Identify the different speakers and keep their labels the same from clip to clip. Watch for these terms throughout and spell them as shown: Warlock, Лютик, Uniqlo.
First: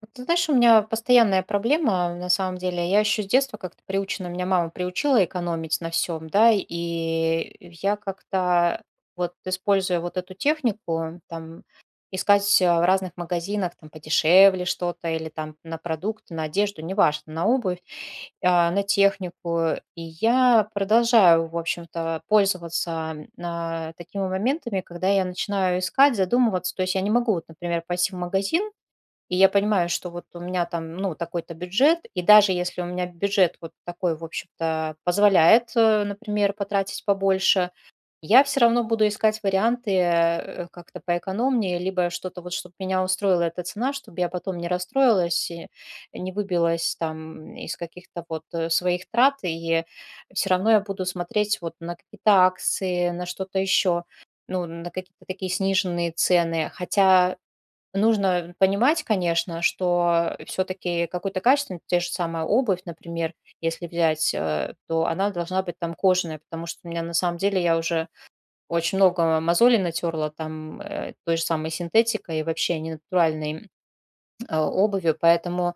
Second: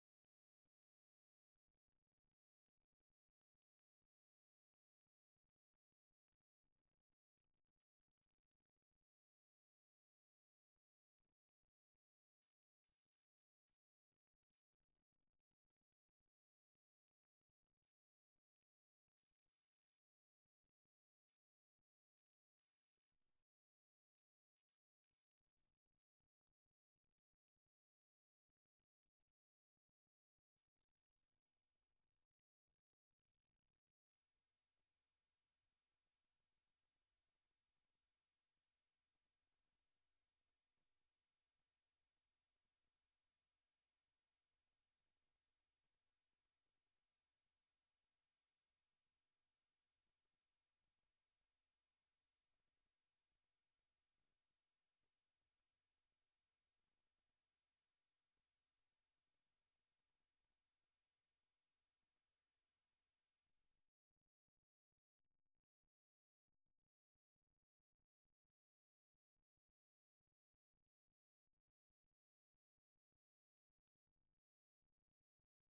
Speaker 1: Вот, ты знаешь, у меня постоянная проблема, на самом деле. Я еще с детства как-то приучена, меня мама приучила экономить на всем, да, и я как-то вот используя вот эту технику, там, искать в разных магазинах там подешевле что-то или там на продукты, на одежду, неважно, на обувь, на технику. И я продолжаю, в общем-то, пользоваться такими моментами, когда я начинаю искать, задумываться. То есть я не могу, вот, например, пойти в магазин, и я понимаю, что вот у меня там, ну, такой-то бюджет, и даже если у меня бюджет вот такой, в общем-то, позволяет, например, потратить побольше, я все равно буду искать варианты как-то поэкономнее, либо что-то вот, чтобы меня устроила эта цена, чтобы я потом не расстроилась и не выбилась там из каких-то вот своих трат, и все равно я буду смотреть вот на какие-то акции, на что-то еще, ну, на какие-то такие сниженные цены. Хотя нужно понимать, конечно, что все таки какой-то качественный, те же самая обувь, например, если взять, то она должна быть там кожаная, потому что у меня на самом деле я уже очень много мозолей натерла там, той же самой синтетикой и вообще ненатуральной, обувью, поэтому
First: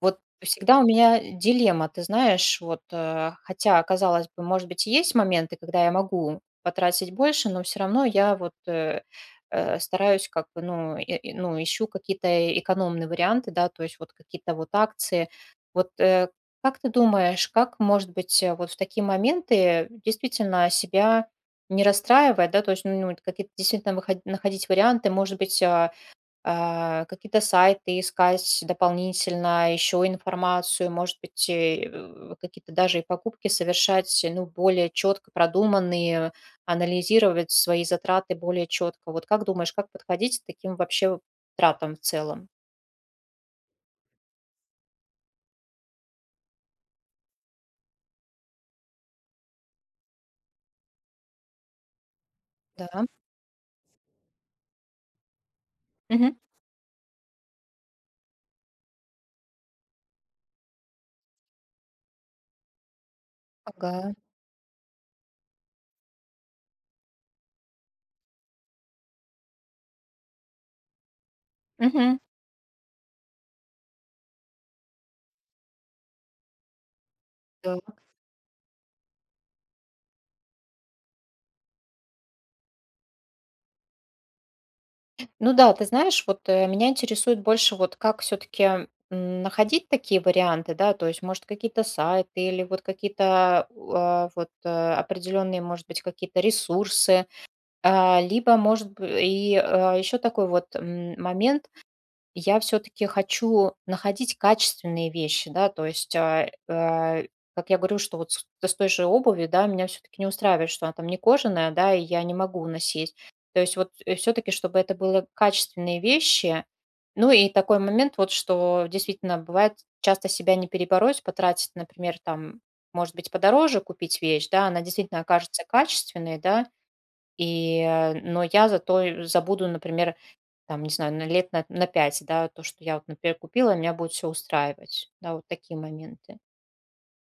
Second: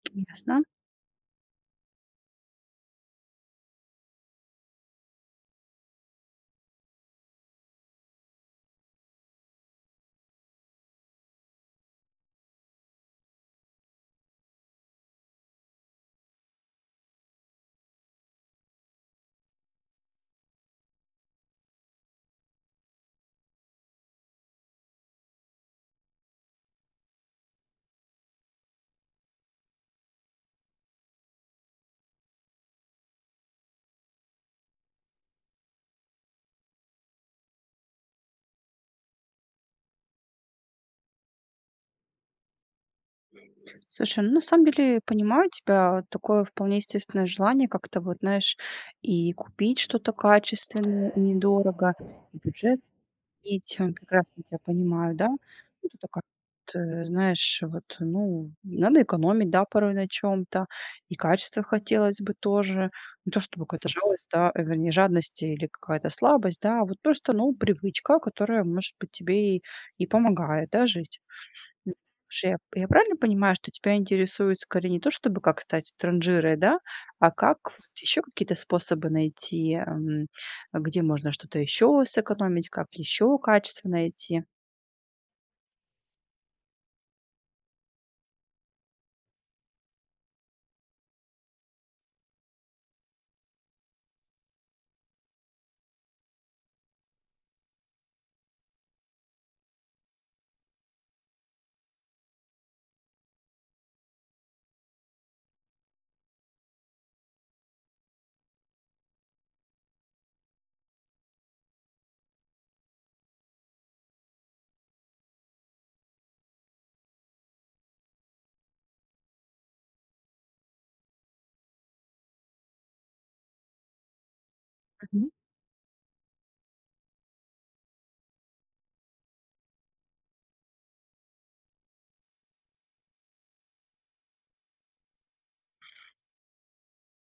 Speaker 1: вот
Speaker 2: Ясно.
Speaker 1: всегда у меня дилемма, ты знаешь, вот, хотя, казалось бы, может быть, и есть моменты, когда я могу потратить больше, но все равно я вот, стараюсь как бы, ну, и ну, ищу какие-то экономные варианты, да, то есть вот какие-то вот акции. Вот, как ты думаешь, как, может быть, вот в такие моменты действительно себя не расстраивать, да, то есть, ну, вот какие-то действительно выход находить варианты, может быть, какие-то сайты искать дополнительно, еще информацию, может быть, какие-то даже и покупки совершать, ну, более четко продуманные, анализировать свои затраты более четко. Вот как думаешь, как подходить к таким вообще тратам в целом?
Speaker 2: Слушай, ну, на самом деле, понимаю тебя. Такое вполне естественное желание как-то вот, знаешь, и купить что-то качественное и недорого, и бюджет
Speaker 1: Да.
Speaker 2: сократить. Прекрасно тебя понимаю, да? Ну, ты такая,
Speaker 1: Мгм.
Speaker 2: вот, знаешь, вот, ну, надо экономить, да, порой на чем-то, и качество хотелось бы тоже. Не то чтобы какая-то
Speaker 1: Ага.
Speaker 2: жалость, да, вернее, жадность или какая-то слабость, да, а вот просто, ну, привычка, которая, может быть, тебе и помогает, да, жить. М,
Speaker 1: Мгм.
Speaker 2: слушай, я правильно понимаю, что тебя интересует скорее не то, чтобы как стать транжирой, да, а как вот еще какие-то способы найти, где можно что-то еще сэкономить, как еще качество найти?
Speaker 1: Ну да, ты знаешь, вот меня интересует больше, вот как все-таки находить такие варианты, да, то есть, может, какие-то сайты или вот какие-то а, вот э, определенные, может быть, какие-то ресурсы, либо, может быть, и еще такой вот момент, я все таки хочу находить качественные вещи, да, то есть, как я говорю, что вот с той же обуви, да, меня все таки не устраивает, что она там не кожаная, да, и я не могу носить. То есть вот, все таки чтобы это было качественные вещи. Ну и такой момент вот, что действительно бывает часто себя не перебороть, потратить, например, там, может быть, подороже купить вещь, да, она действительно окажется качественной, да, и, но я зато и забуду, например, там, не знаю, на лет на пять, да, то, что я вот, например, купила, и меня будет все устраивать. Да, вот такие моменты.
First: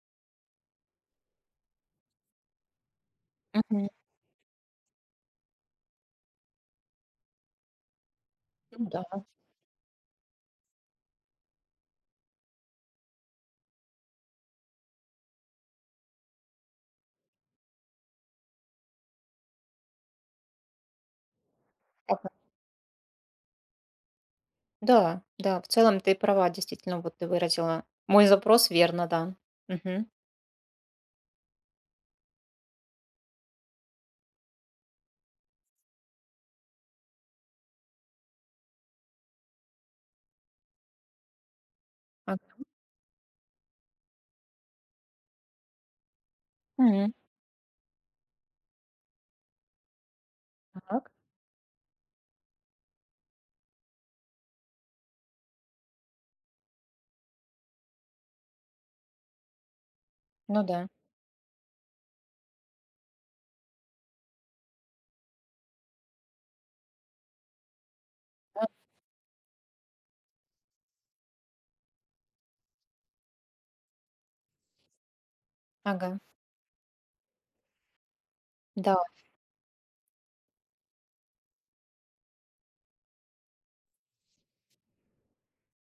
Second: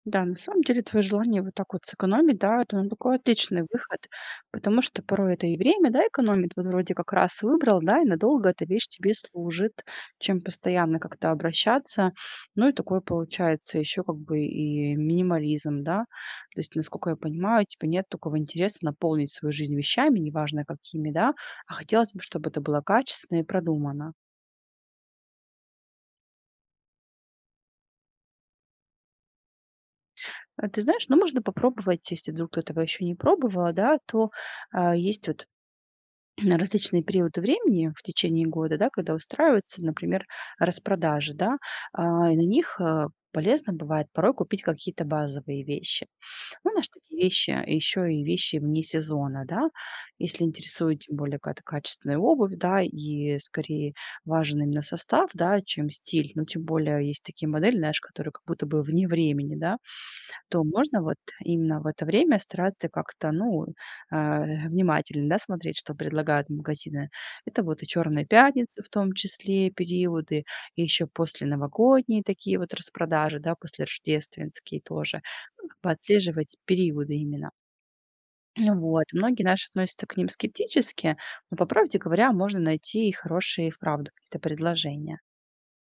Speaker 2: Да, на самом деле твое желание вот так вот сэкономить, да, это ну, такой отличный
Speaker 1: Мгм.
Speaker 2: выход, потому что порой это и время, да, экономит, вот вроде как раз выбрал, да, и надолго эта вещь
Speaker 1: Ну да.
Speaker 2: тебе служит, чем постоянно как-то обращаться. Ну и такое получается еще как бы и минимализм, да, то есть, насколько я понимаю, типа нет такого интереса наполнить свою жизнь вещами, неважно какими, да, а хотелось бы,
Speaker 1: Ага.
Speaker 2: чтобы это было качественно и продумано.
Speaker 1: Да, да, в целом ты права, действительно, вот ты выразила мой запрос верно, да. Мгм.
Speaker 2: А ты знаешь, ну можно попробовать, если вдруг кто этого еще не пробовала, да, то а, есть вот на различные периоды времени в течение года, да, когда устраиваются, например, распродажи, да, а, и на
Speaker 1: Ага.
Speaker 2: них полезно бывает порой купить какие-то базовые вещи. Ну, наши
Speaker 1: М.
Speaker 2: такие вещи, еще и вещи вне сезона, да, если интересует
Speaker 1: Так.
Speaker 2: тем более какая-то качественная обувь, да, и скорее важен именно состав, да, чем стиль, но тем более есть такие модели, знаешь, которые как будто бы вне времени, да, то
Speaker 1: Ну да.
Speaker 2: можно вот именно в это время стараться как-то, ну, а, внимательно, да, смотреть, что предлагают магазины. Это вот и черные
Speaker 1: А.
Speaker 2: пятницы в том числе периоды, и еще после новогодние такие вот распродажи, да, после Рождественские тоже. Ну, как бы
Speaker 1: Ага.
Speaker 2: отслеживать периоды именно. Ну
Speaker 1: Да.
Speaker 2: вот. Многие наши относятся к ним скептически, но, по правде говоря, можно найти и хорошие, и вправду, какие-то предложения.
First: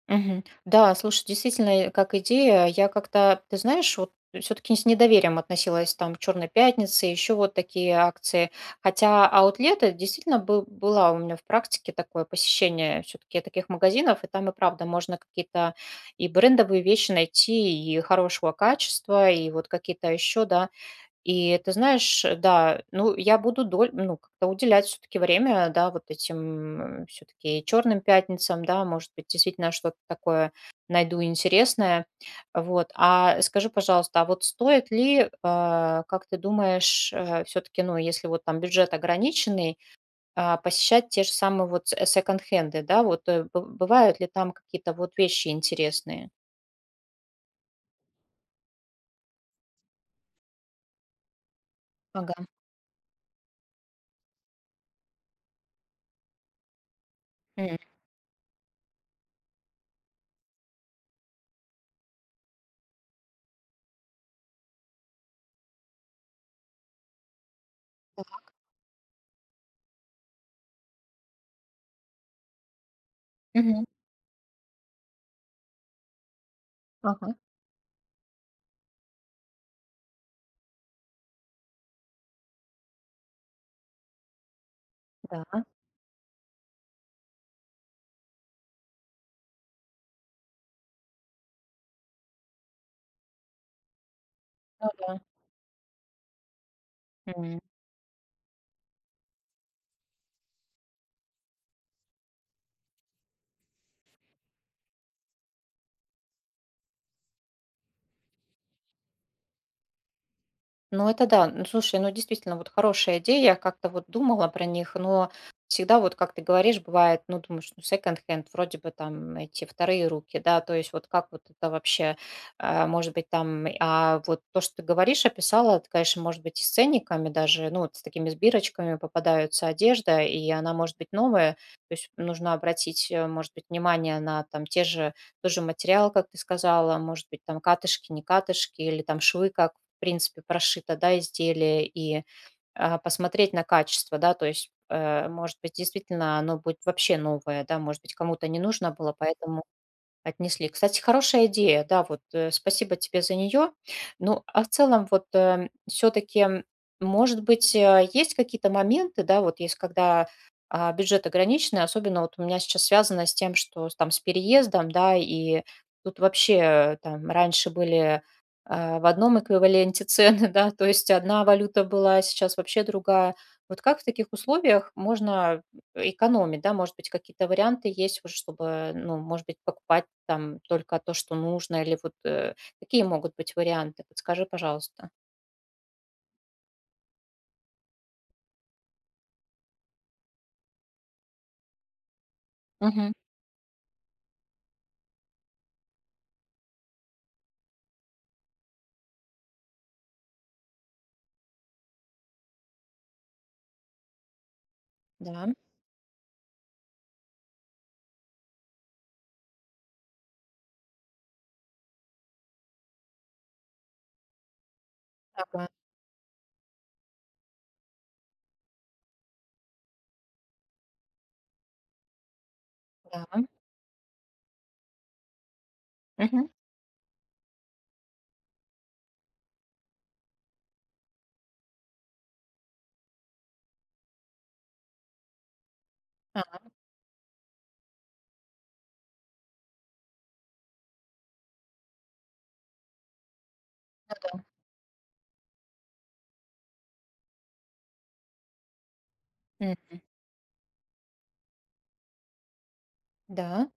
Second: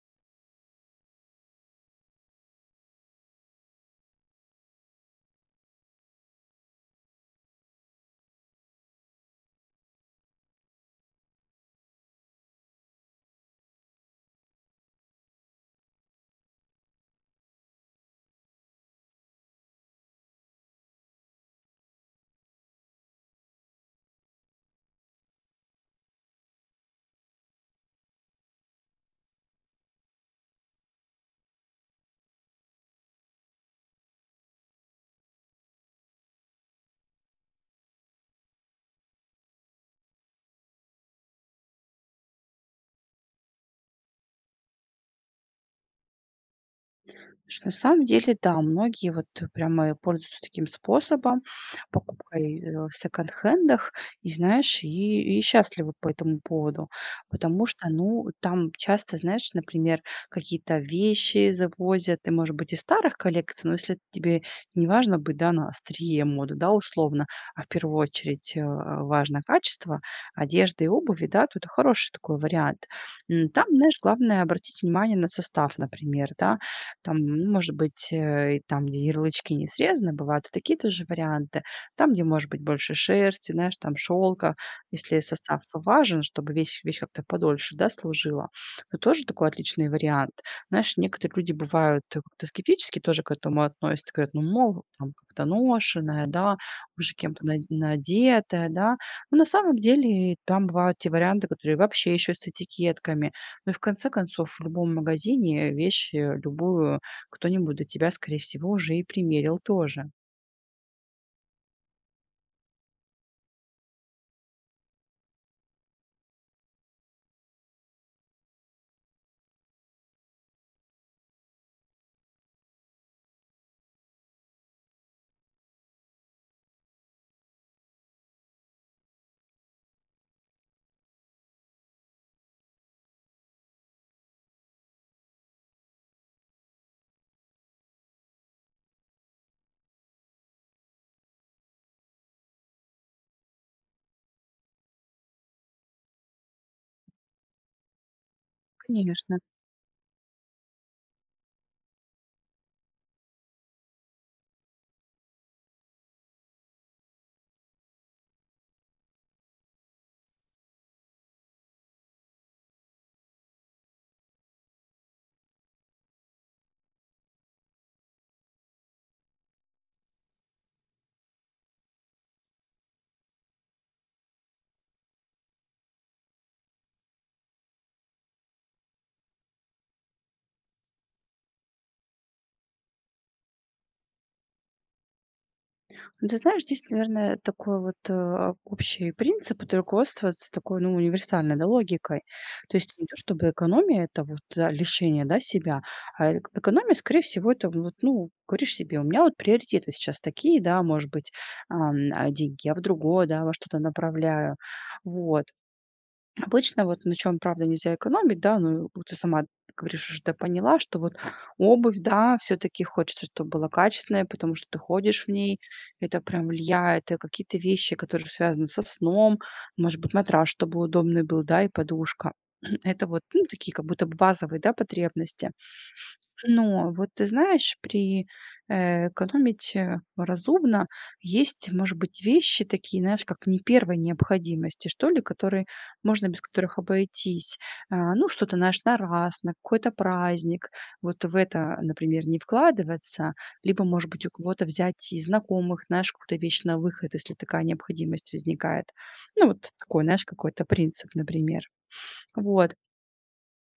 Speaker 1: Мгм. Да, слушай, действительно, как идея, я как-то, ты знаешь, вот все-таки с недоверием относилась там к «Черной пятнице», еще вот такие акции. Хотя аутлеты действительно был, была у меня в практике такое посещение все-таки таких магазинов, и там и правда можно какие-то и брендовые вещи найти, и хорошего качества, и вот какие-то еще, да. И ты знаешь, да, ну, я буду как-то уделять все таки время, да, вот этим, все таки черным пятницам, да, может быть, действительно что-то такое найду интересное. Вот. А скажи, пожалуйста, а вот стоит ли, как ты думаешь, все таки, ну, если вот там бюджет ограниченный, посещать те же самые вот се секонд-хенды, да, вот, э, бы бывают ли там какие-то вот вещи интересные?
Speaker 2: Слушай, на самом деле, да, многие вот прямо и пользуются таким способом,
Speaker 1: Ага.
Speaker 2: покупкой, в секонд-хендах, и знаешь, и счастливы по этому поводу. Потому
Speaker 1: М.
Speaker 2: что, ну, там часто, знаешь, например, какие-то вещи завозят, и, может быть, из старых коллекций, но если тебе не важно быть, да, на острие моды, да, условно, а в первую
Speaker 1: Так.
Speaker 2: очередь, важно качество одежды и обуви, да, то это хороший такой вариант. М, там,
Speaker 1: Мгм.
Speaker 2: знаешь, главное обратить внимание на состав, например, да. Там,
Speaker 1: Ага.
Speaker 2: ну, может быть, и там, где ярлычки не срезаны, бывают и такие тоже варианты. Там, где, может быть, больше шерсти, знаешь, там шелка, если состав
Speaker 1: Да.
Speaker 2: важен, чтобы вещь как-то подольше, да, служила, то тоже такой отличный вариант. Знаешь, некоторые люди бывают как-то скептически тоже к этому относятся, говорят, ну, мол,
Speaker 1: Ну да.
Speaker 2: там как-то ношеная, да, уже кем-то надетая, да. Но на самом деле там бывают те варианты, которые вообще еще с этикетками. Ну и в конце концов, в любом магазине вещь, любую кто-нибудь до тебя, скорее всего, уже и примерил тоже.
Speaker 1: Ну, это да. Ну, слушай, ну, действительно, вот хорошая идея. Я как-то вот думала про них, но всегда вот, как ты говоришь, бывает, ну, думаешь, ну, секонд-хенд, вроде бы там эти вторые руки, да, то есть вот как вот это вообще, может быть, там, а вот то, что ты говоришь, описала, это, конечно, может быть, и с ценниками даже, ну, вот с такими сбирочками попадаются одежда, и она может быть новая, то есть нужно обратить, может быть, внимание на там те же тоже материал, как ты сказала, может быть, там катышки, не катышки или там швы, как в принципе прошито, да, изделие, и посмотреть на качество, да, то есть, может быть, действительно оно будет вообще новое, да, может быть, кому-то не нужно было,
Speaker 2: Конечно.
Speaker 1: поэтому отнесли. Кстати, хорошая идея, да, вот, спасибо тебе за нее. Ну, а в целом, вот, все-таки, может быть, есть какие-то моменты, да, вот есть, когда, бюджет ограниченный, особенно вот у меня сейчас связано с тем, что с там с переездом, да, и тут вообще там раньше были, в одном эквиваленте цены, да, то есть одна валюта была, а сейчас вообще другая. Вот как в таких условиях можно экономить, да, может быть, какие-то варианты есть, вот чтобы, ну, может быть, покупать там только то, что нужно, или вот какие могут быть варианты? Подскажи, пожалуйста.
Speaker 2: Ну, ты знаешь, здесь, наверное, такой вот общий принцип вот руководствоваться такой, ну, универсальной, да, логикой. То есть не
Speaker 1: Мгм.
Speaker 2: то, чтобы экономия — это вот да, лишение, да, себя, а экономия, скорее всего, это вот, ну, говоришь себе, у меня вот приоритеты сейчас такие, да, может быть, а деньги я в другое, да, во что-то направляю. Вот.
Speaker 1: Да,
Speaker 2: Обычно вот на чем правда, нельзя экономить, да, ну, вот ты сама говоришь, уже да, поняла, что вот обувь, да, все таки хочется, чтобы была качественная, потому что ты ходишь в ней,
Speaker 1: ага,
Speaker 2: это прям влияет. И какие-то вещи, которые связаны со сном, может быть, матрас, чтобы удобный был, да, и подушка. Это вот,
Speaker 1: да.
Speaker 2: ну, такие как будто бы базовые, да, потребности.
Speaker 1: Мгм.
Speaker 2: Но вот ты знаешь, при экономить разумно есть, может быть, вещи такие, знаешь, как не первой необходимости, что ли, которые можно без
Speaker 1: А,
Speaker 2: которых обойтись. А, ну, что-то, знаешь, на раз, на какой-то праздник. Вот в это, например, не вкладываться. Либо, может
Speaker 1: ну
Speaker 2: быть, у
Speaker 1: да.
Speaker 2: кого-то взять из знакомых, знаешь, какую-то вещь на выход, если такая необходимость возникает. Ну, вот
Speaker 1: Мгм.
Speaker 2: такой, знаешь, какой-то принцип, например. Вот.
Speaker 1: Да,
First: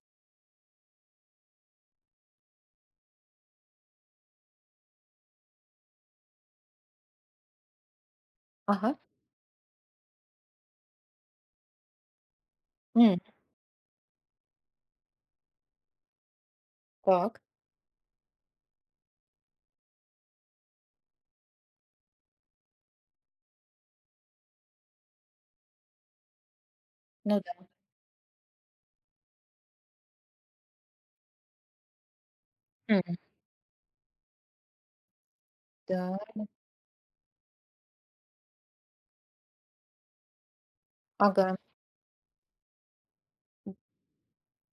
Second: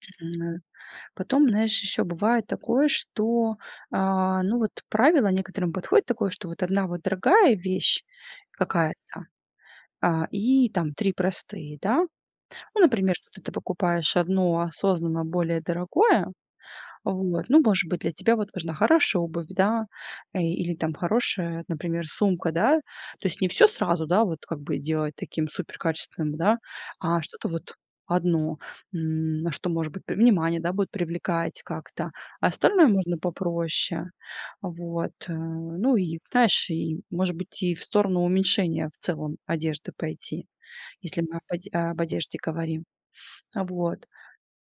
Speaker 2: Потом, знаешь, еще бывает такое, что, а, ну, вот правило некоторым подходит такое, что вот одна вот дорогая вещь
Speaker 1: ага.
Speaker 2: какая-то, а, и там 3 простые, да. Ну, например,
Speaker 1: М.
Speaker 2: что ты покупаешь одно осознанно более дорогое,
Speaker 1: Так,
Speaker 2: вот. Ну, может быть, для тебя вот важна хорошая обувь, да, или там хорошая, например, сумка, да. То есть не все сразу, да, вот как бы делать таким суперкачественным, да, а
Speaker 1: ну
Speaker 2: что-то
Speaker 1: да.
Speaker 2: вот одно, м, на что, может быть, при внимание, да, будет привлекать как-то, а остальное
Speaker 1: М.
Speaker 2: можно попроще. Вот, ну
Speaker 1: Да,
Speaker 2: и, знаешь, и, может быть, и в сторону уменьшения в целом одежды пойти, если мы
Speaker 1: ага.
Speaker 2: об одежде говорим. Вот.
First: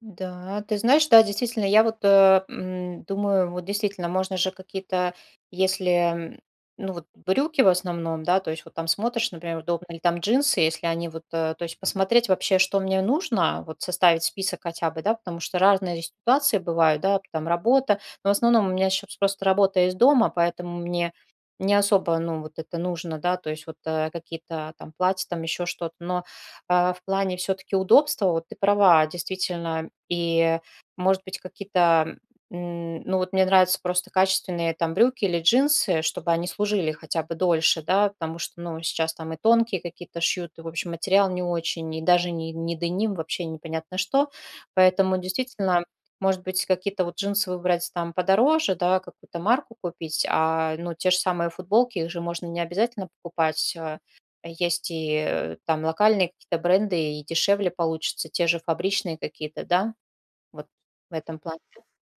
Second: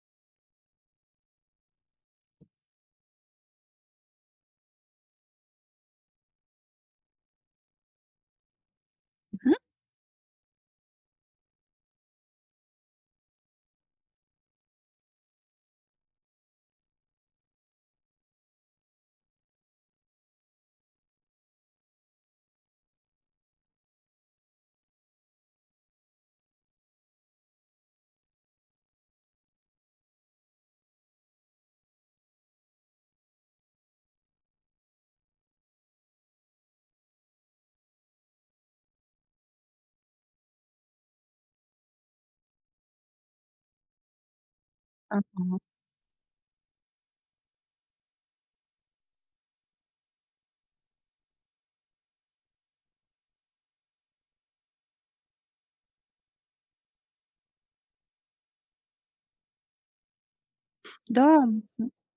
Speaker 1: Да, ты знаешь, да, действительно, я вот думаю, вот действительно, можно же какие-то, если, ну вот брюки в основном, да, то есть вот там смотришь,
Speaker 2: Мгм.
Speaker 1: например, удобно, или там джинсы, если они вот, то есть посмотреть вообще, что мне нужно, вот составить список хотя бы, да, потому что разные ситуации бывают, да, там работа, но в основном у меня сейчас просто работа из дома, поэтому мне не особо, ну, вот это нужно, да, то есть вот какие-то там платья, там еще что-то, но в плане все-таки удобства, вот ты права, действительно, и, может быть, какие-то, ну вот мне нравятся просто качественные там брюки или джинсы, чтобы они служили хотя бы дольше, да, потому что, ну, сейчас там и тонкие какие-то шьют, и, в общем, материал не очень, и даже не, не деним, вообще непонятно что, поэтому
Speaker 2: Ага.
Speaker 1: действительно может быть, какие-то вот джинсы выбрать там подороже, да, какую-то марку купить, а, ну, те же самые футболки, их же можно не обязательно покупать, есть и, там локальные какие-то бренды, и дешевле получатся те же фабричные какие-то, да? Вот в этом
Speaker 2: Да.
Speaker 1: плане.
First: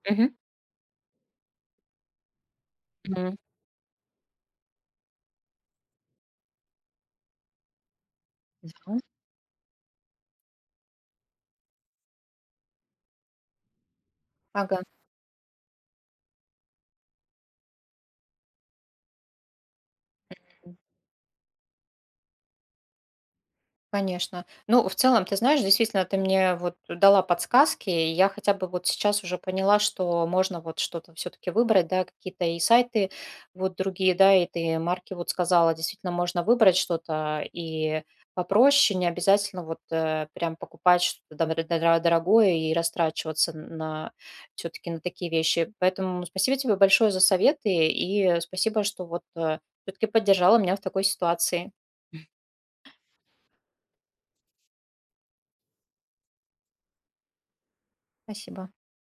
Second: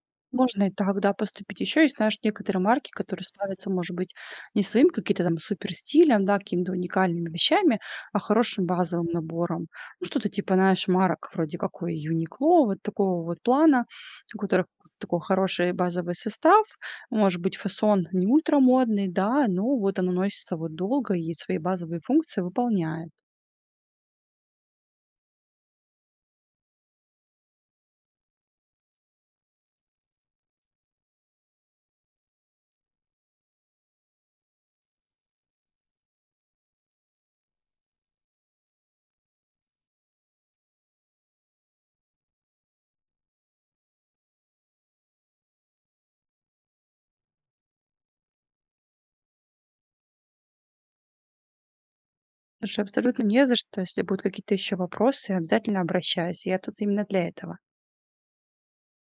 Speaker 1: Мгм.
Speaker 2: Можно и так, да, поступить. Еще есть, знаешь, некоторые марки, которые
Speaker 1: М.
Speaker 2: славятся, может быть, не своим каким-то там супер стилем да, какими-то уникальными вещами, а хорошим
Speaker 1: Да.
Speaker 2: базовым набором. Ну, что-то типа, знаешь, марок вроде какой Uniqlo, вот такого вот плана, у которых
Speaker 1: Ага.
Speaker 2: такой хороший базовый состав, может быть, фасон не ультрамодный, да, но вот оно носится вот долго и свои базовые функции выполняет.
Speaker 1: Конечно. Ну, в целом, ты знаешь, действительно, ты мне вот дала подсказки, и я хотя бы вот сейчас уже поняла, что можно вот что-то все-таки выбрать, да, какие-то и сайты вот другие, да, и ты марки вот сказала, действительно, можно выбрать что-то и попроще, не обязательно вот прям покупать что-то дорогое и растрачиваться на все-таки на такие вещи. Поэтому спасибо тебе большое за советы и спасибо, что вот все-таки поддержала меня в такой ситуации.
Speaker 2: Слушай, абсолютно не за что. Если будут какие-то еще вопросы, обязательно обращайся. Я тут именно для этого.
Speaker 1: Спасибо.